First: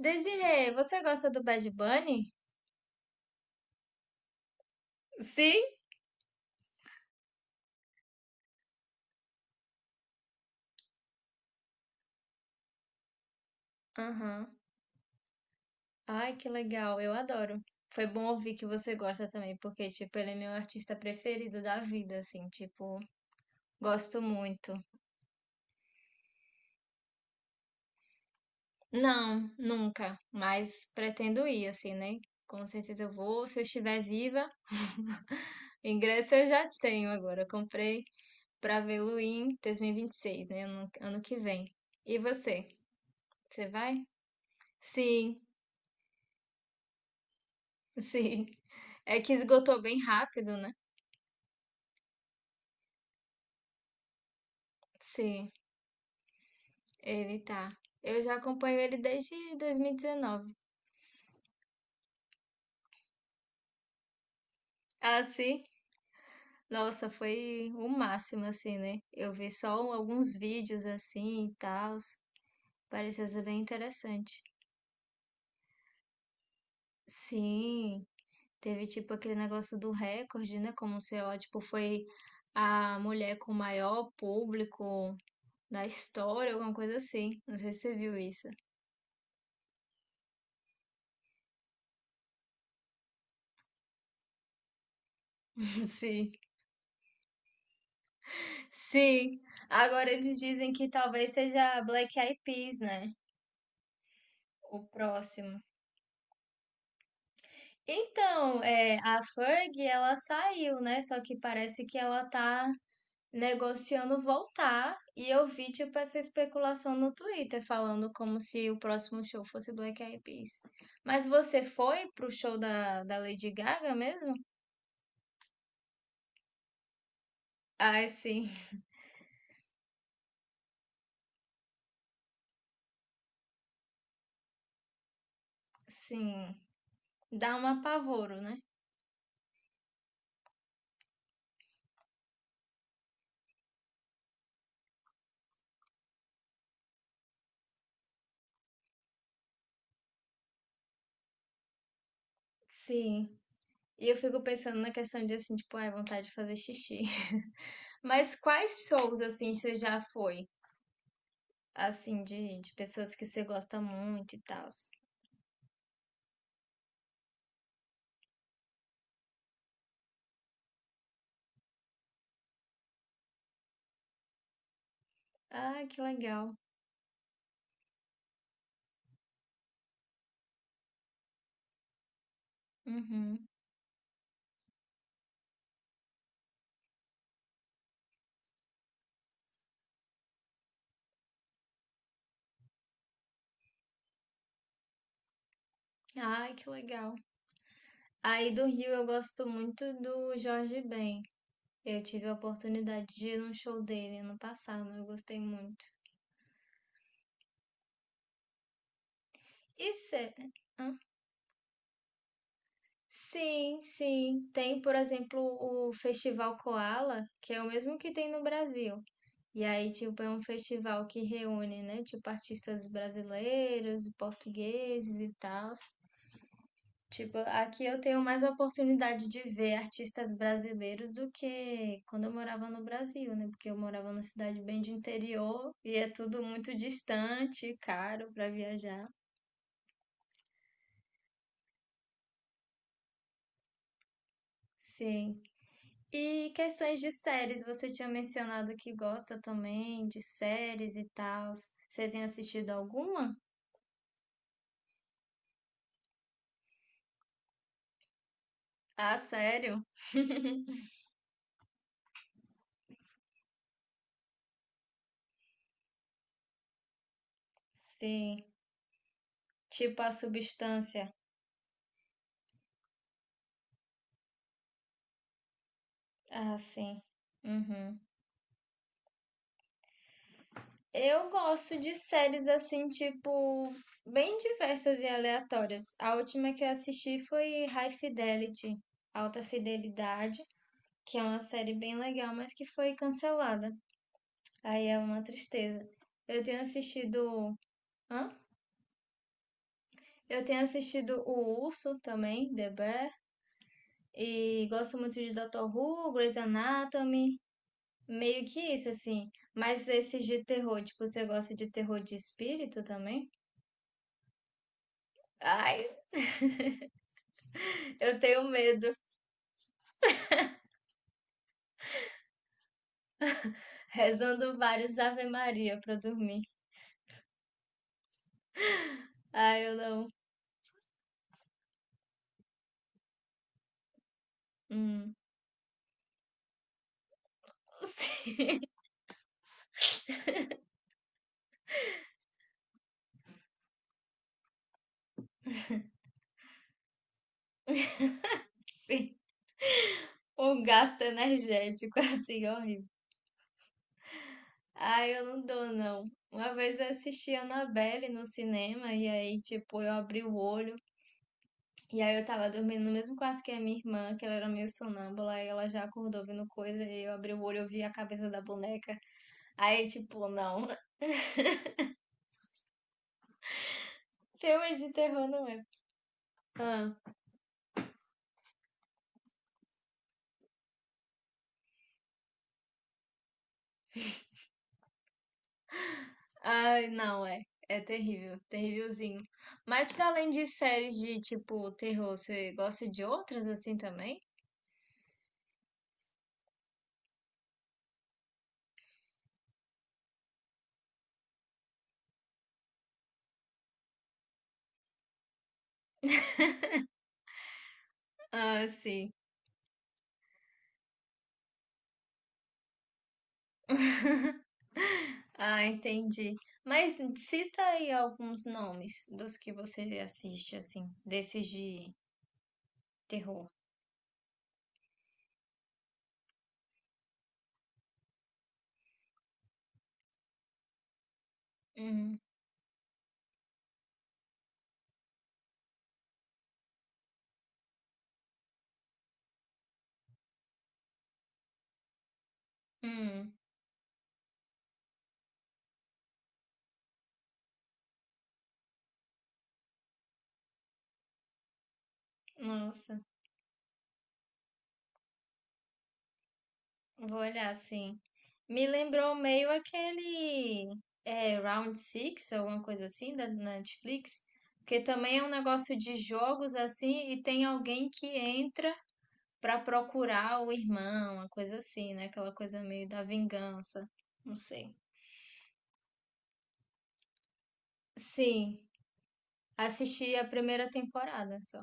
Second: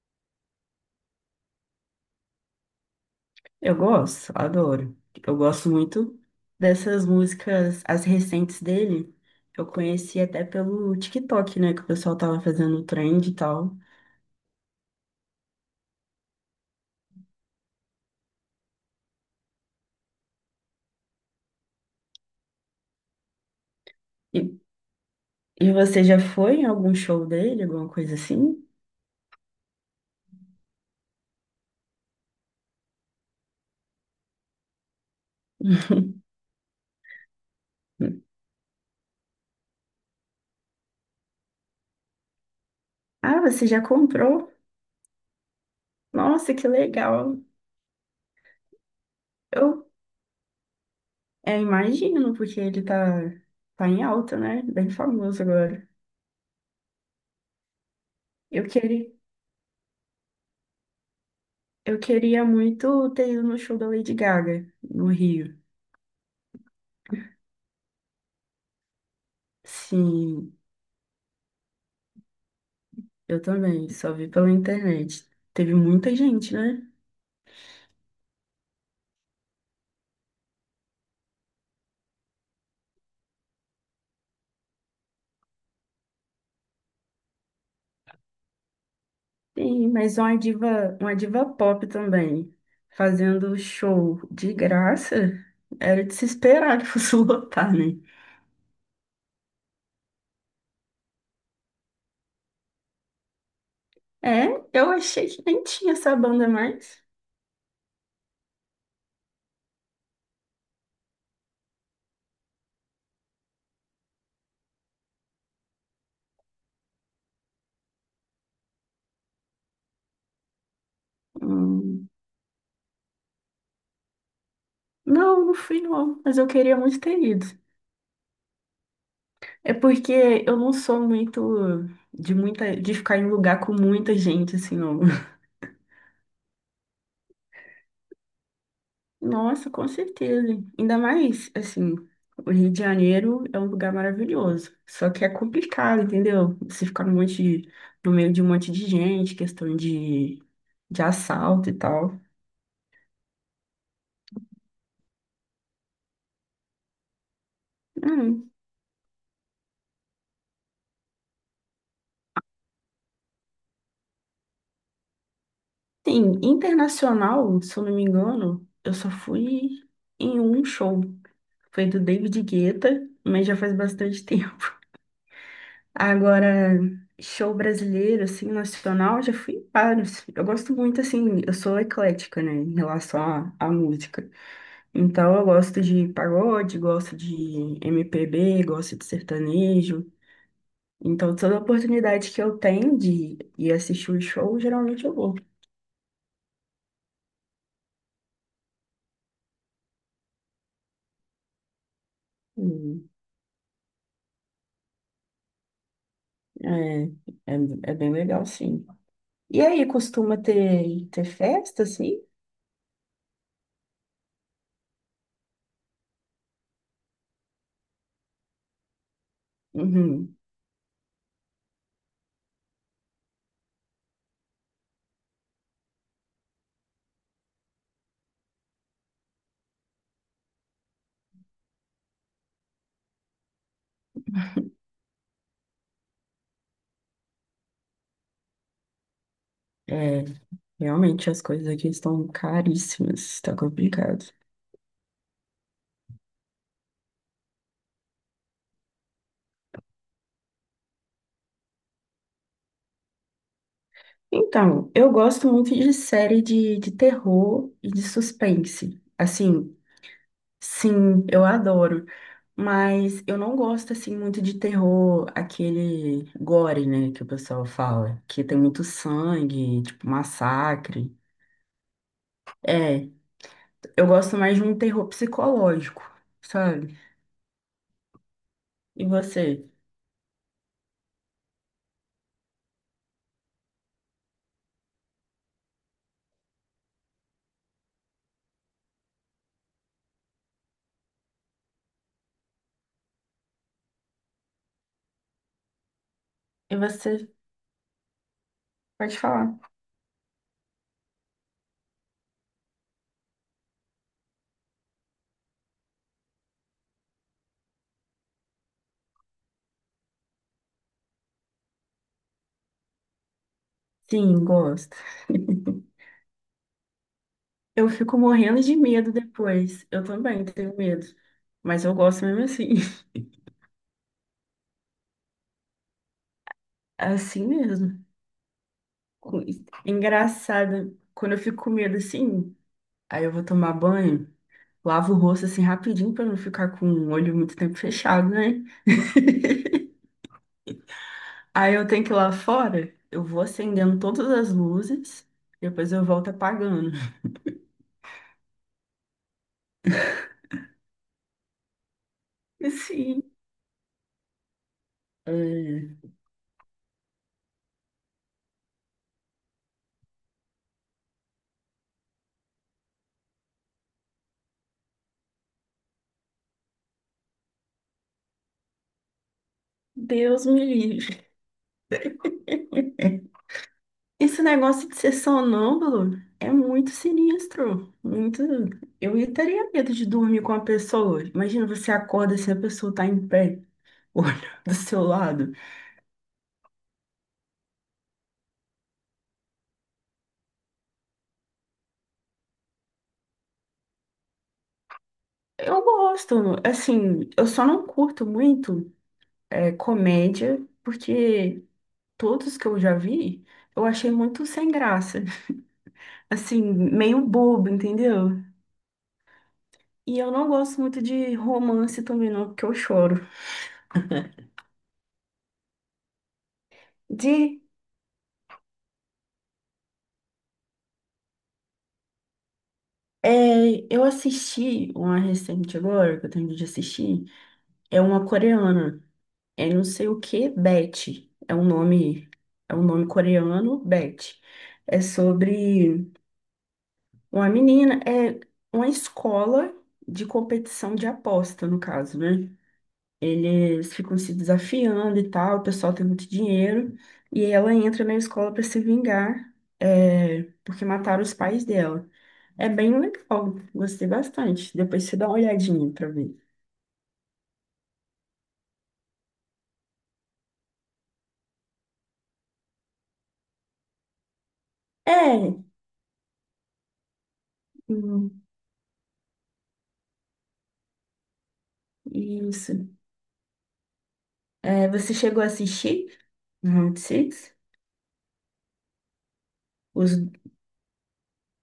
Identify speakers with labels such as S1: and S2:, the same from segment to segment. S1: Desirê, você gosta do Bad Bunny?
S2: Eu gosto, adoro. Eu
S1: Sim?
S2: gosto muito dessas músicas, as recentes dele. Eu conheci até pelo TikTok, né? Que o pessoal tava fazendo trend e tal.
S1: Aham. Ai, que legal, eu adoro. Foi bom ouvir que você gosta também, porque, tipo, ele é meu artista preferido da vida, assim, tipo, gosto
S2: E,
S1: muito.
S2: e você já foi em algum show dele, alguma coisa assim?
S1: Não, nunca, mas pretendo ir, assim, né? Com certeza eu vou, se eu estiver viva. Ingresso eu já tenho agora, eu comprei pra vê-lo em 2026, né? Ano que vem. E você?
S2: Ah,
S1: Você
S2: você já
S1: vai?
S2: comprou?
S1: Sim,
S2: Nossa, que legal.
S1: sim. É que esgotou
S2: Eu,
S1: bem rápido, né?
S2: Imagino, porque ele tá em alta, né? Bem famoso
S1: Sim,
S2: agora.
S1: ele tá. Eu já
S2: Eu
S1: acompanho ele
S2: queria,
S1: desde 2019.
S2: eu queria muito ter ido no show da Lady Gaga, no
S1: Ah,
S2: Rio.
S1: sim? Nossa, foi o máximo, assim, né? Eu vi só um, alguns
S2: Sim.
S1: vídeos assim e tal. Parecia
S2: Eu
S1: ser bem
S2: também, só vi
S1: interessante.
S2: pela internet. Teve muita gente, né?
S1: Sim, teve tipo aquele negócio do recorde, né? Como sei lá, tipo, foi a mulher com o maior público da história, alguma coisa assim. Não sei se você viu isso.
S2: Sim, mas uma diva pop também, fazendo show de graça, era de se
S1: Sim,
S2: esperar que fosse lotar, né?
S1: sim. Agora eles dizem que talvez seja Black Eyed Peas, né?
S2: É,
S1: O
S2: eu achei que
S1: próximo.
S2: nem tinha essa banda mais.
S1: Então, é, a Ferg, ela saiu, né? Só que parece que ela tá negociando voltar. E eu vi, tipo, essa especulação no Twitter, falando como se o próximo show fosse Black Eyed Peas. Mas você foi
S2: Hum,
S1: pro show da Lady Gaga mesmo?
S2: não, não fui não, mas eu queria muito ter ido.
S1: Ai, sim.
S2: É porque eu não sou muito de ficar em lugar com muita gente assim, não.
S1: Sim. Dá um apavoro, né?
S2: Nossa, com certeza. Ainda mais, assim, o Rio de Janeiro é um lugar maravilhoso. Só que é complicado, entendeu? Você ficar no meio de um monte de gente, de assalto e tal.
S1: Sim. E eu fico pensando na questão de, assim, tipo, ai, vontade de fazer xixi. Mas
S2: Hum.
S1: quais shows, assim, você já foi? Assim, de pessoas que você gosta muito e tal.
S2: Sim, internacional, se eu não me engano, eu só fui em um show. Foi do David Guetta, mas já faz bastante tempo.
S1: Ah, que legal.
S2: Agora, show brasileiro, assim, nacional, já fui em vários. Eu gosto muito, assim, eu sou eclética, né, em relação
S1: Uhum.
S2: à música. Então, eu gosto de pagode, gosto de MPB, gosto de sertanejo. Então, toda oportunidade que eu tenho de ir assistir o show, geralmente eu vou.
S1: Ai, que legal. Aí do Rio eu gosto muito do Jorge Ben. Eu tive a oportunidade
S2: Hum.
S1: de ir num show dele ano passado, eu gostei muito.
S2: É, é, É bem legal, sim. E aí,
S1: E cê...
S2: costuma
S1: Hã?
S2: ter, ter festa, assim?
S1: Sim, sim. Tem, por exemplo, o Festival Koala, que é o mesmo que tem no Brasil. E aí, tipo, é
S2: Uhum.
S1: um festival que reúne, né, tipo, artistas brasileiros, portugueses e tal. Tipo, aqui eu tenho mais oportunidade de ver artistas brasileiros do que quando eu morava no Brasil, né? Porque eu morava numa cidade bem de interior e é tudo muito distante, e caro para viajar.
S2: É, realmente as coisas aqui estão caríssimas, tá complicado.
S1: Sim. E questões de séries, você tinha mencionado que gosta também de séries e tal. Você tem assistido alguma?
S2: Então, eu gosto muito de série de terror e de suspense.
S1: Ah,
S2: Assim,
S1: sério?
S2: sim, eu adoro. Mas eu não gosto, assim, muito de terror, aquele gore, né, que o pessoal fala. Que
S1: Sim.
S2: tem muito sangue,
S1: Tipo
S2: tipo,
S1: a Substância.
S2: massacre. É, eu gosto mais de um terror psicológico,
S1: Ah,
S2: sabe?
S1: sim. Uhum.
S2: E você?
S1: Eu gosto de séries assim, tipo, bem diversas e aleatórias. A última que eu assisti foi High Fidelity, Alta Fidelidade, que é uma série bem legal, mas que foi cancelada. Aí é uma tristeza. Eu tenho
S2: E você
S1: assistido. Hã?
S2: pode falar.
S1: Eu tenho assistido O Urso também, The Bear, e gosto muito de Doutor Who, Grey's Anatomy, meio que isso, assim. Mas esses de terror, tipo, você gosta de terror de espírito também?
S2: Sim, gosto.
S1: Ai,
S2: Eu
S1: eu
S2: fico
S1: tenho
S2: morrendo de
S1: medo.
S2: medo depois. Eu também tenho medo. Mas eu gosto mesmo assim.
S1: Rezando vários Ave Maria pra dormir.
S2: Assim mesmo.
S1: Ah, eu não.
S2: Engraçado. Quando eu fico com medo assim, aí eu vou tomar banho, lavo
S1: Hum.
S2: o rosto assim rapidinho pra não ficar com o olho muito tempo fechado,
S1: Sim,
S2: né? Aí eu tenho que ir lá fora, eu vou acendendo todas as luzes, depois eu volto apagando.
S1: sim. Um gasto energético assim
S2: E
S1: horrível.
S2: sim
S1: Ah, eu não dou,
S2: é,
S1: não. Uma vez eu assisti a Annabelle no cinema e aí, tipo, eu abri o olho e aí eu tava dormindo no mesmo quarto que a minha irmã, que ela era meio sonâmbula e ela já acordou vendo coisa e eu abri o olho e eu vi a cabeça da boneca. Aí, tipo,
S2: Deus me
S1: não.
S2: livre. Esse
S1: Filmes
S2: negócio
S1: de
S2: de ser
S1: terror não é.
S2: sonâmbulo é muito
S1: Ah.
S2: sinistro. Muito. Eu teria medo de dormir com a pessoa. Imagina, você acorda assim, a pessoa tá em pé. Olho do seu lado.
S1: Ai, não, é. É terrível, terrívelzinho. Mas pra além de séries de tipo terror, você gosta de outras assim também?
S2: Eu gosto, assim, eu só não curto muito comédia, porque todos que eu já vi, eu achei muito sem graça, assim, meio bobo, entendeu?
S1: Ah, sim.
S2: E eu não gosto muito de romance também não, porque eu choro.
S1: Ah, entendi. Mas
S2: De,
S1: cita aí alguns nomes dos que você assiste assim, desses de terror.
S2: eu assisti uma recente agora, que eu tenho de assistir, é uma coreana, é não sei o que, Betty,
S1: Uhum.
S2: é um nome coreano, Betty. É sobre uma menina, é uma escola de competição de aposta, no caso, né?
S1: Hum,
S2: Eles ficam se desafiando e tal, o pessoal tem muito dinheiro, e ela entra na escola para se vingar, é, porque mataram os pais dela. É bem
S1: nossa,
S2: legal, gostei bastante. Depois você dá uma olhadinha para ver.
S1: vou olhar sim. Me lembrou meio aquele, é, Round Six, alguma coisa assim, da Netflix, que também é um
S2: É,
S1: negócio de jogos assim, e tem alguém que
S2: hum,
S1: entra pra procurar o irmão, uma coisa assim, né? Aquela coisa
S2: isso.
S1: meio da vingança, não sei.
S2: É, você chegou a assistir Round Six?
S1: Sim,
S2: Os...
S1: assisti a primeira temporada só.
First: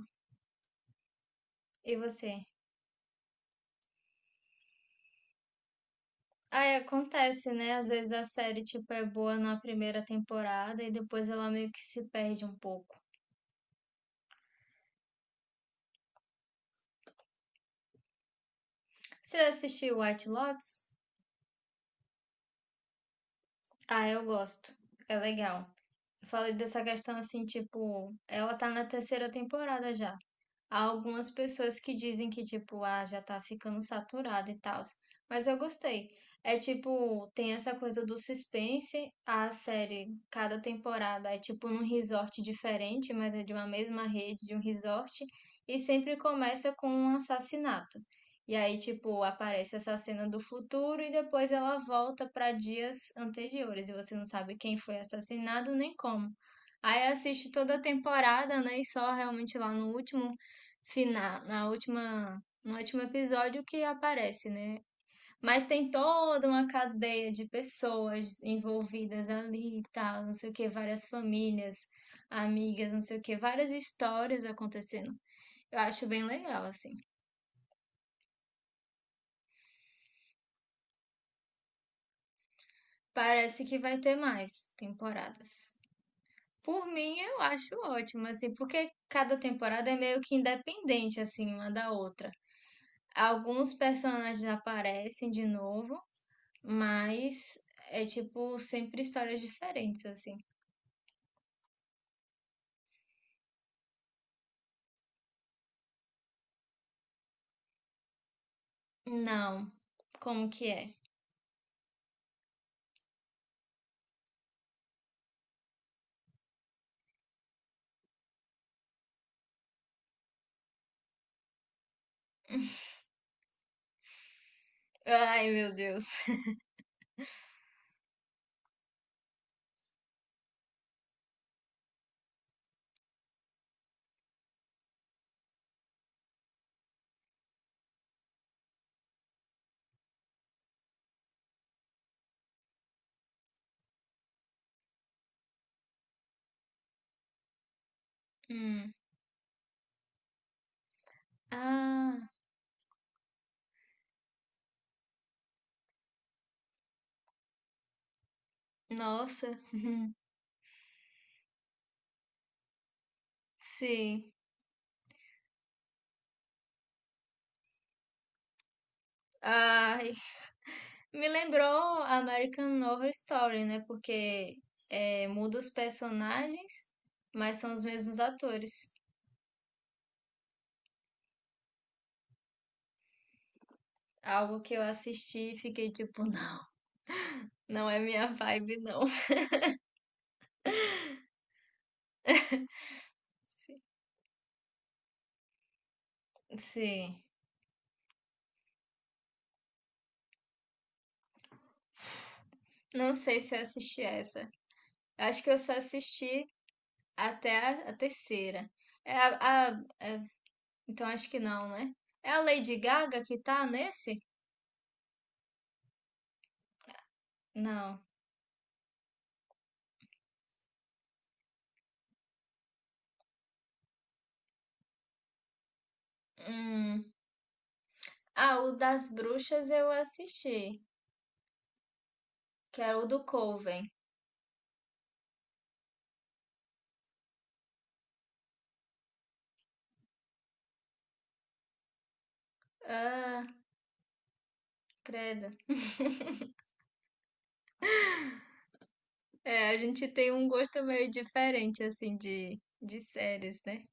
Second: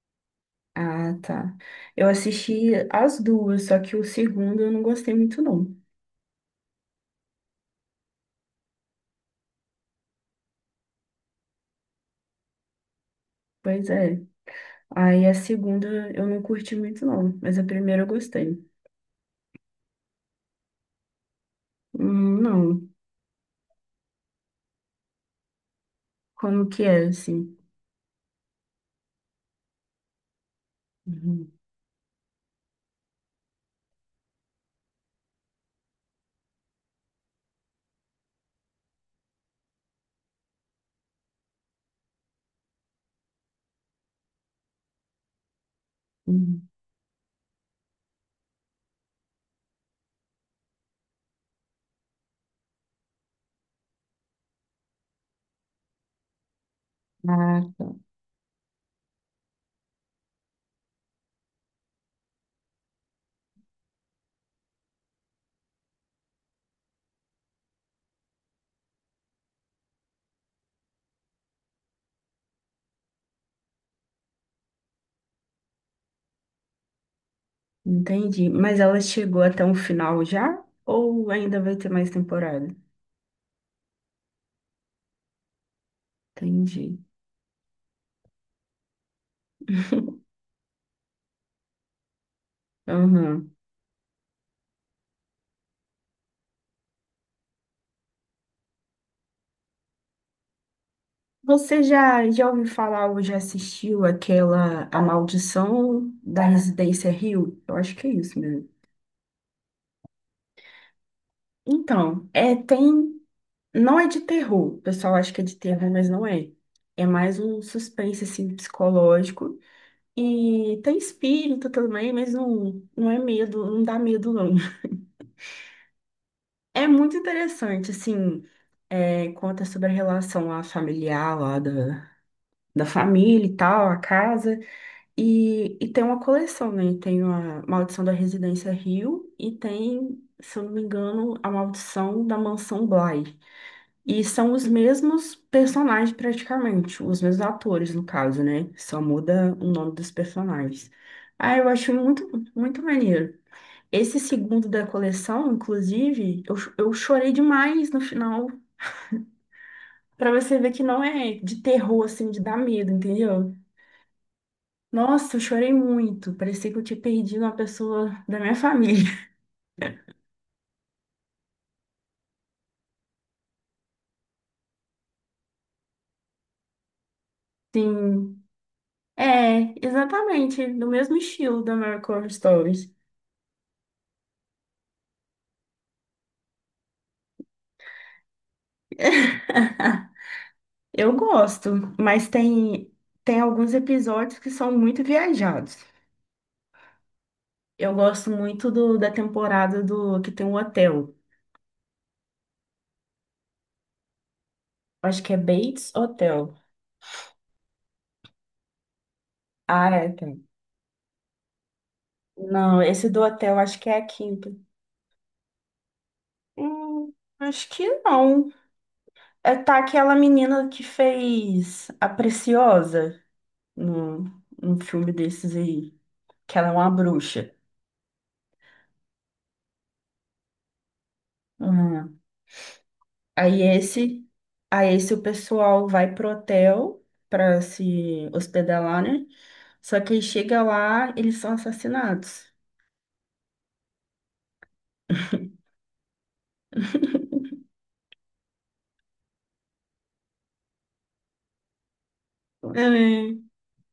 S2: Ah, tá.
S1: E
S2: Eu
S1: você?
S2: assisti as duas, só que o segundo eu não gostei muito, não.
S1: Ah, é, acontece, né? Às vezes a série, tipo, é boa na primeira temporada e depois ela meio que se perde um pouco.
S2: Pois é. Aí a segunda eu não curti muito, não. Mas a primeira eu gostei.
S1: Você já assistiu White Lotus?
S2: Não.
S1: Ah, eu gosto. É legal. Eu falei
S2: Como
S1: dessa
S2: que é,
S1: questão assim,
S2: assim?
S1: tipo, ela tá na terceira temporada já. Há algumas
S2: Uhum,
S1: pessoas que dizem que, tipo, ah, já tá ficando saturado e tal. Mas eu gostei. É tipo, tem essa coisa do suspense. A série, cada temporada é tipo num resort diferente, mas é de uma mesma rede, de um resort. E sempre
S2: uhum.
S1: começa com um assassinato. E aí, tipo, aparece essa cena do futuro e depois ela volta pra dias anteriores. E você não sabe quem foi assassinado nem como. Aí assiste
S2: Ah,
S1: toda a
S2: tá.
S1: temporada, né? E só realmente lá no último, na última, no último episódio que aparece, né? Mas tem toda uma cadeia de pessoas envolvidas ali e tal, não sei o que, várias famílias, amigas, não sei o que, várias histórias acontecendo. Eu acho bem legal, assim.
S2: Entendi. Mas ela chegou até um final já? Ou ainda vai ter mais temporada?
S1: Parece que vai ter mais temporadas. Por
S2: Entendi.
S1: mim, eu acho ótimo, assim, porque cada temporada é meio que independente, assim, uma da outra.
S2: Uhum.
S1: Alguns personagens aparecem de novo, mas é tipo sempre histórias diferentes, assim.
S2: Você já, já ouviu falar ou já assistiu aquela A Maldição da Residência Rio? Eu acho que é isso mesmo.
S1: Não. Como que é?
S2: Então, é, tem. Não é de terror, o pessoal acha que é de terror, mas não é. É mais um suspense, assim, psicológico. E tem espírito também, mas não, não é medo, não dá medo, não.
S1: Ai, meu Deus.
S2: É muito interessante, assim, é, conta sobre a relação lá familiar, da família e tal, a casa. E tem uma coleção, né? Tem a Maldição da Residência Rio e tem, se eu não me engano, a Maldição da Mansão Bly. E são os mesmos personagens praticamente, os mesmos atores no caso, né?
S1: Hum.
S2: Só muda o nome dos personagens. Ah, eu acho muito,
S1: Ah,
S2: muito maneiro. Esse segundo da coleção, inclusive, eu chorei demais no final.
S1: nossa.
S2: Pra você ver que não é de terror, assim, de dar medo, entendeu?
S1: Sim.
S2: Nossa, eu chorei muito. Parecia que eu tinha perdido uma pessoa da minha família.
S1: Ai, me lembrou American Horror Story, né? Porque, é, muda os personagens, mas são os mesmos
S2: Sim,
S1: atores.
S2: é, exatamente, do mesmo estilo da American Horror Stories.
S1: Algo que eu assisti e fiquei tipo, não, não é minha vibe, não.
S2: Eu gosto, mas tem alguns episódios que são muito viajados.
S1: Sim.
S2: Eu gosto muito da temporada do que tem um hotel.
S1: Não sei se eu assisti essa.
S2: Acho que é
S1: Acho que eu só
S2: Bates
S1: assisti
S2: Hotel.
S1: até a terceira. É a.
S2: Ah, é, tem.
S1: Então acho que não, né? É a Lady
S2: Não, esse do
S1: Gaga que
S2: hotel
S1: tá
S2: acho que é a
S1: nesse?
S2: quinta. Hum, acho que
S1: Não.
S2: não. É, tá aquela menina que fez a Preciosa no, no filme desses aí, que ela é uma
S1: Hum.
S2: bruxa.
S1: Ah, o das bruxas eu assisti, que era o do
S2: Aí
S1: Coven.
S2: esse, aí esse o pessoal vai pro hotel para se hospedar lá, né? Só que aí chega lá, eles são assassinados.
S1: Ah, credo. É, a gente tem um gosto meio diferente, assim, de
S2: É.
S1: séries, né?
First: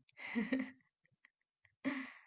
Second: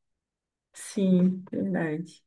S2: Sim, verdade.